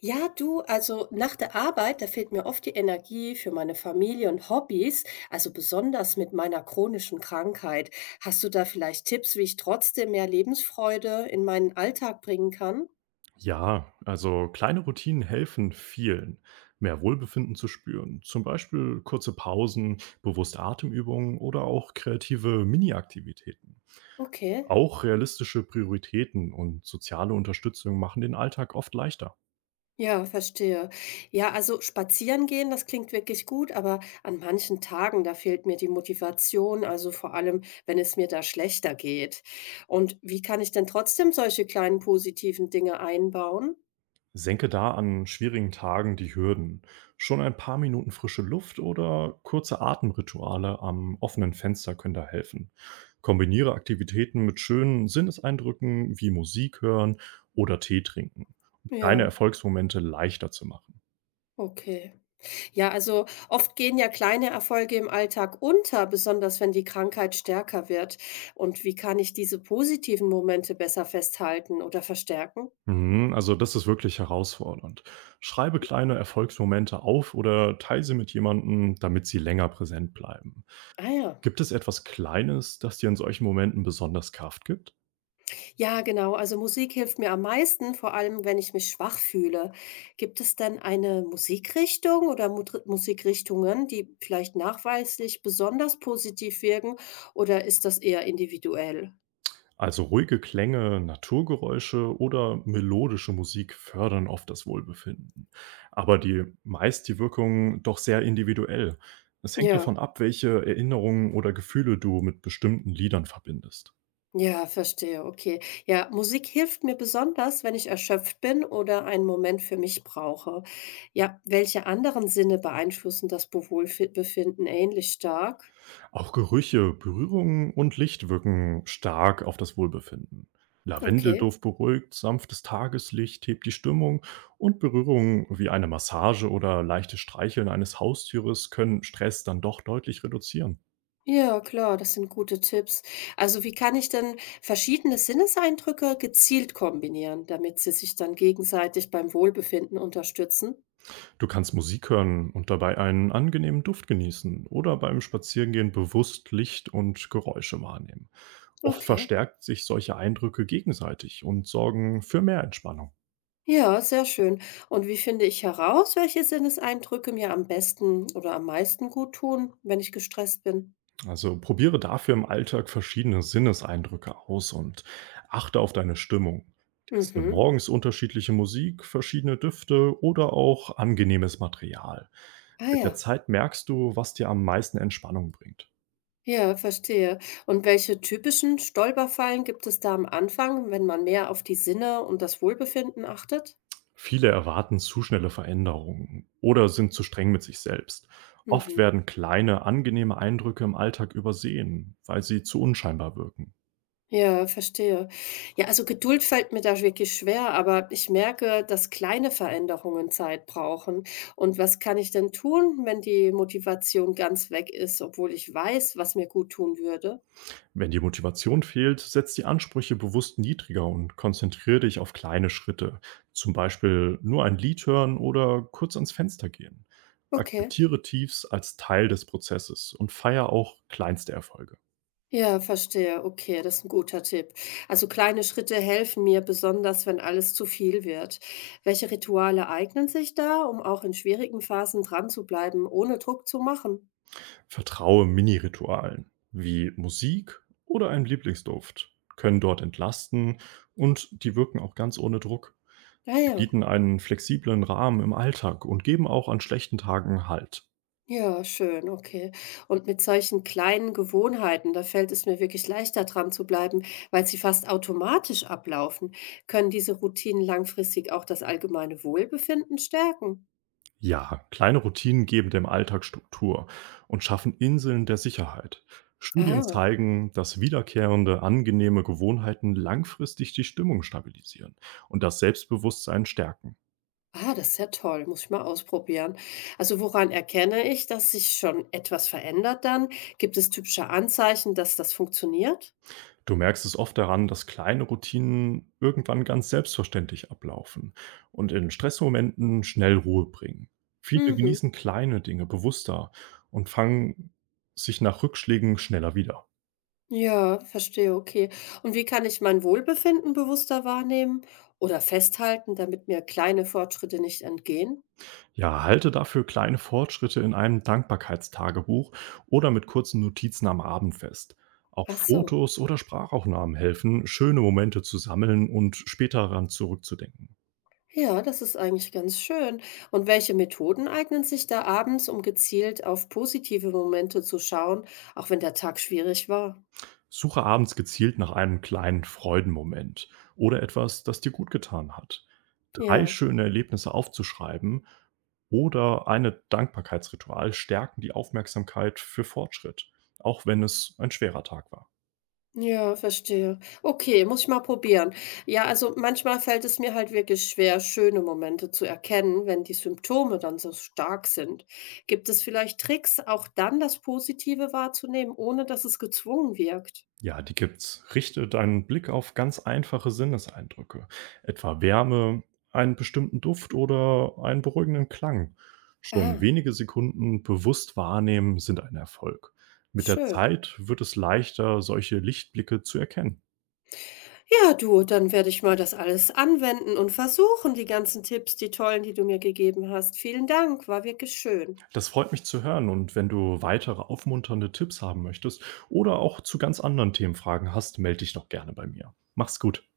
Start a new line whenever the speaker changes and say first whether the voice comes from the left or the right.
left: Ja, du, also nach der Arbeit, da fehlt mir oft die Energie für meine Familie und Hobbys, also besonders mit meiner chronischen Krankheit. Hast du da vielleicht Tipps, wie ich trotzdem mehr Lebensfreude in meinen Alltag bringen kann?
right: Ja, also kleine Routinen helfen vielen, mehr Wohlbefinden zu spüren. Zum Beispiel kurze Pausen, bewusste Atemübungen oder auch kreative Mini-Aktivitäten.
left: Okay.
right: Auch realistische Prioritäten und soziale Unterstützung machen den Alltag oft leichter.
left: Ja, verstehe. Ja, also spazieren gehen, das klingt wirklich gut, aber an manchen Tagen, da fehlt mir die Motivation, also vor allem, wenn es mir da schlechter geht. Und wie kann ich denn trotzdem solche kleinen positiven Dinge einbauen?
right: Senke da an schwierigen Tagen die Hürden. Schon ein paar Minuten frische Luft oder kurze Atemrituale am offenen Fenster können da helfen. Kombiniere Aktivitäten mit schönen Sinneseindrücken wie Musik hören oder Tee trinken, um kleine
left: Ja,
right: Erfolgsmomente leichter zu machen.
left: okay. Ja, also oft gehen ja kleine Erfolge im Alltag unter, besonders wenn die Krankheit stärker wird. Und wie kann ich diese positiven Momente besser festhalten oder verstärken?
right: Mhm. Also das ist wirklich herausfordernd. Schreibe kleine Erfolgsmomente auf oder teile sie mit jemandem, damit sie länger präsent bleiben.
left: Ah ja.
right: Gibt es etwas Kleines, das dir in solchen Momenten besonders Kraft gibt?
left: Ja, genau. Also Musik hilft mir am meisten, vor allem wenn ich mich schwach fühle. Gibt es denn eine Musikrichtung oder Musikrichtungen, die vielleicht nachweislich besonders positiv wirken oder ist das eher individuell?
right: Also ruhige Klänge, Naturgeräusche oder melodische Musik fördern oft das Wohlbefinden. Aber die meist die Wirkung doch sehr individuell. Es hängt
left: Ja.
right: davon ab, welche Erinnerungen oder Gefühle du mit bestimmten Liedern verbindest.
left: Ja, verstehe, okay. Ja, Musik hilft mir besonders, wenn ich erschöpft bin oder einen Moment für mich brauche. Ja, welche anderen Sinne beeinflussen das Befinden ähnlich stark?
right: Auch Gerüche, Berührungen und Licht wirken stark auf das Wohlbefinden.
left: Okay.
right: Lavendelduft beruhigt, sanftes Tageslicht hebt die Stimmung und Berührungen wie eine Massage oder leichtes Streicheln eines Haustieres können Stress dann doch deutlich reduzieren.
left: Ja, klar, das sind gute Tipps. Also, wie kann ich denn verschiedene Sinneseindrücke gezielt kombinieren, damit sie sich dann gegenseitig beim Wohlbefinden unterstützen?
right: Du kannst Musik hören und dabei einen angenehmen Duft genießen oder beim Spazierengehen bewusst Licht und Geräusche wahrnehmen. Oft
left: Okay.
right: verstärkt sich solche Eindrücke gegenseitig und sorgen für mehr Entspannung.
left: Ja, sehr schön. Und wie finde ich heraus, welche Sinneseindrücke mir am besten oder am meisten gut tun, wenn ich gestresst bin?
right: Also probiere dafür im Alltag verschiedene Sinneseindrücke aus und achte auf deine Stimmung. Teste
left: Mhm.
right: morgens unterschiedliche Musik, verschiedene Düfte oder auch angenehmes Material.
left: Ah
right: Mit der
left: ja.
right: Zeit merkst du, was dir am meisten Entspannung bringt.
left: Ja, verstehe. Und welche typischen Stolperfallen gibt es da am Anfang, wenn man mehr auf die Sinne und das Wohlbefinden achtet?
right: Viele erwarten zu schnelle Veränderungen oder sind zu streng mit sich selbst. Oft
left: Mhm.
right: werden kleine, angenehme Eindrücke im Alltag übersehen, weil sie zu unscheinbar wirken.
left: Ja, verstehe. Ja, also Geduld fällt mir da wirklich schwer, aber ich merke, dass kleine Veränderungen Zeit brauchen. Und was kann ich denn tun, wenn die Motivation ganz weg ist, obwohl ich weiß, was mir gut tun würde?
right: Wenn die Motivation fehlt, setz die Ansprüche bewusst niedriger und konzentriere dich auf kleine Schritte. Zum Beispiel nur ein Lied hören oder kurz ans Fenster gehen.
left: Okay.
right: Akzeptiere Tiefs als Teil des Prozesses und feier auch kleinste Erfolge.
left: Ja, verstehe. Okay, das ist ein guter Tipp. Also kleine Schritte helfen mir besonders, wenn alles zu viel wird. Welche Rituale eignen sich da, um auch in schwierigen Phasen dran zu bleiben, ohne Druck zu machen?
right: Vertraue Mini-Ritualen wie Musik oder einem Lieblingsduft, können dort entlasten und die wirken auch ganz ohne Druck. Sie
left: Naja.
right: bieten einen flexiblen Rahmen im Alltag und geben auch an schlechten Tagen Halt.
left: Ja, schön, okay. Und mit solchen kleinen Gewohnheiten, da fällt es mir wirklich leichter dran zu bleiben, weil sie fast automatisch ablaufen, können diese Routinen langfristig auch das allgemeine Wohlbefinden stärken.
right: Ja, kleine Routinen geben dem Alltag Struktur und schaffen Inseln der Sicherheit. Studien
left: Ah,
right: zeigen, dass wiederkehrende, angenehme Gewohnheiten langfristig die Stimmung stabilisieren und das Selbstbewusstsein stärken.
left: ah, das ist ja toll, muss ich mal ausprobieren. Also woran erkenne ich, dass sich schon etwas verändert dann? Gibt es typische Anzeichen, dass das funktioniert?
right: Du merkst es oft daran, dass kleine Routinen irgendwann ganz selbstverständlich ablaufen und in Stressmomenten schnell Ruhe bringen. Viele
left: Mhm.
right: genießen kleine Dinge bewusster und fangen sich nach Rückschlägen schneller wieder.
left: Ja, verstehe, okay. Und wie kann ich mein Wohlbefinden bewusster wahrnehmen oder festhalten, damit mir kleine Fortschritte nicht entgehen?
right: Ja, halte dafür kleine Fortschritte in einem Dankbarkeitstagebuch oder mit kurzen Notizen am Abend fest. Auch
left: Ach so.
right: Fotos oder Sprachaufnahmen helfen, schöne Momente zu sammeln und später daran zurückzudenken.
left: Ja, das ist eigentlich ganz schön. Und welche Methoden eignen sich da abends, um gezielt auf positive Momente zu schauen, auch wenn der Tag schwierig war?
right: Suche abends gezielt nach einem kleinen Freudenmoment oder etwas, das dir gut getan hat. 3
left: Ja.
right: schöne Erlebnisse aufzuschreiben oder eine Dankbarkeitsritual stärken die Aufmerksamkeit für Fortschritt, auch wenn es ein schwerer Tag war.
left: Ja, verstehe. Okay, muss ich mal probieren. Ja, also manchmal fällt es mir halt wirklich schwer, schöne Momente zu erkennen, wenn die Symptome dann so stark sind. Gibt es vielleicht Tricks, auch dann das Positive wahrzunehmen, ohne dass es gezwungen wirkt?
right: Ja, die gibt's. Richte deinen Blick auf ganz einfache Sinneseindrücke, etwa Wärme, einen bestimmten Duft oder einen beruhigenden Klang. Schon
left: Ah,
right: wenige Sekunden bewusst wahrnehmen sind ein Erfolg. Mit der
left: schön.
right: Zeit wird es leichter, solche Lichtblicke zu erkennen.
left: Ja, du, dann werde ich mal das alles anwenden und versuchen, die ganzen Tipps, die tollen, die du mir gegeben hast. Vielen Dank, war wirklich schön.
right: Das freut mich zu hören und wenn du weitere aufmunternde Tipps haben möchtest oder auch zu ganz anderen Themenfragen hast, melde dich doch gerne bei mir. Mach's gut.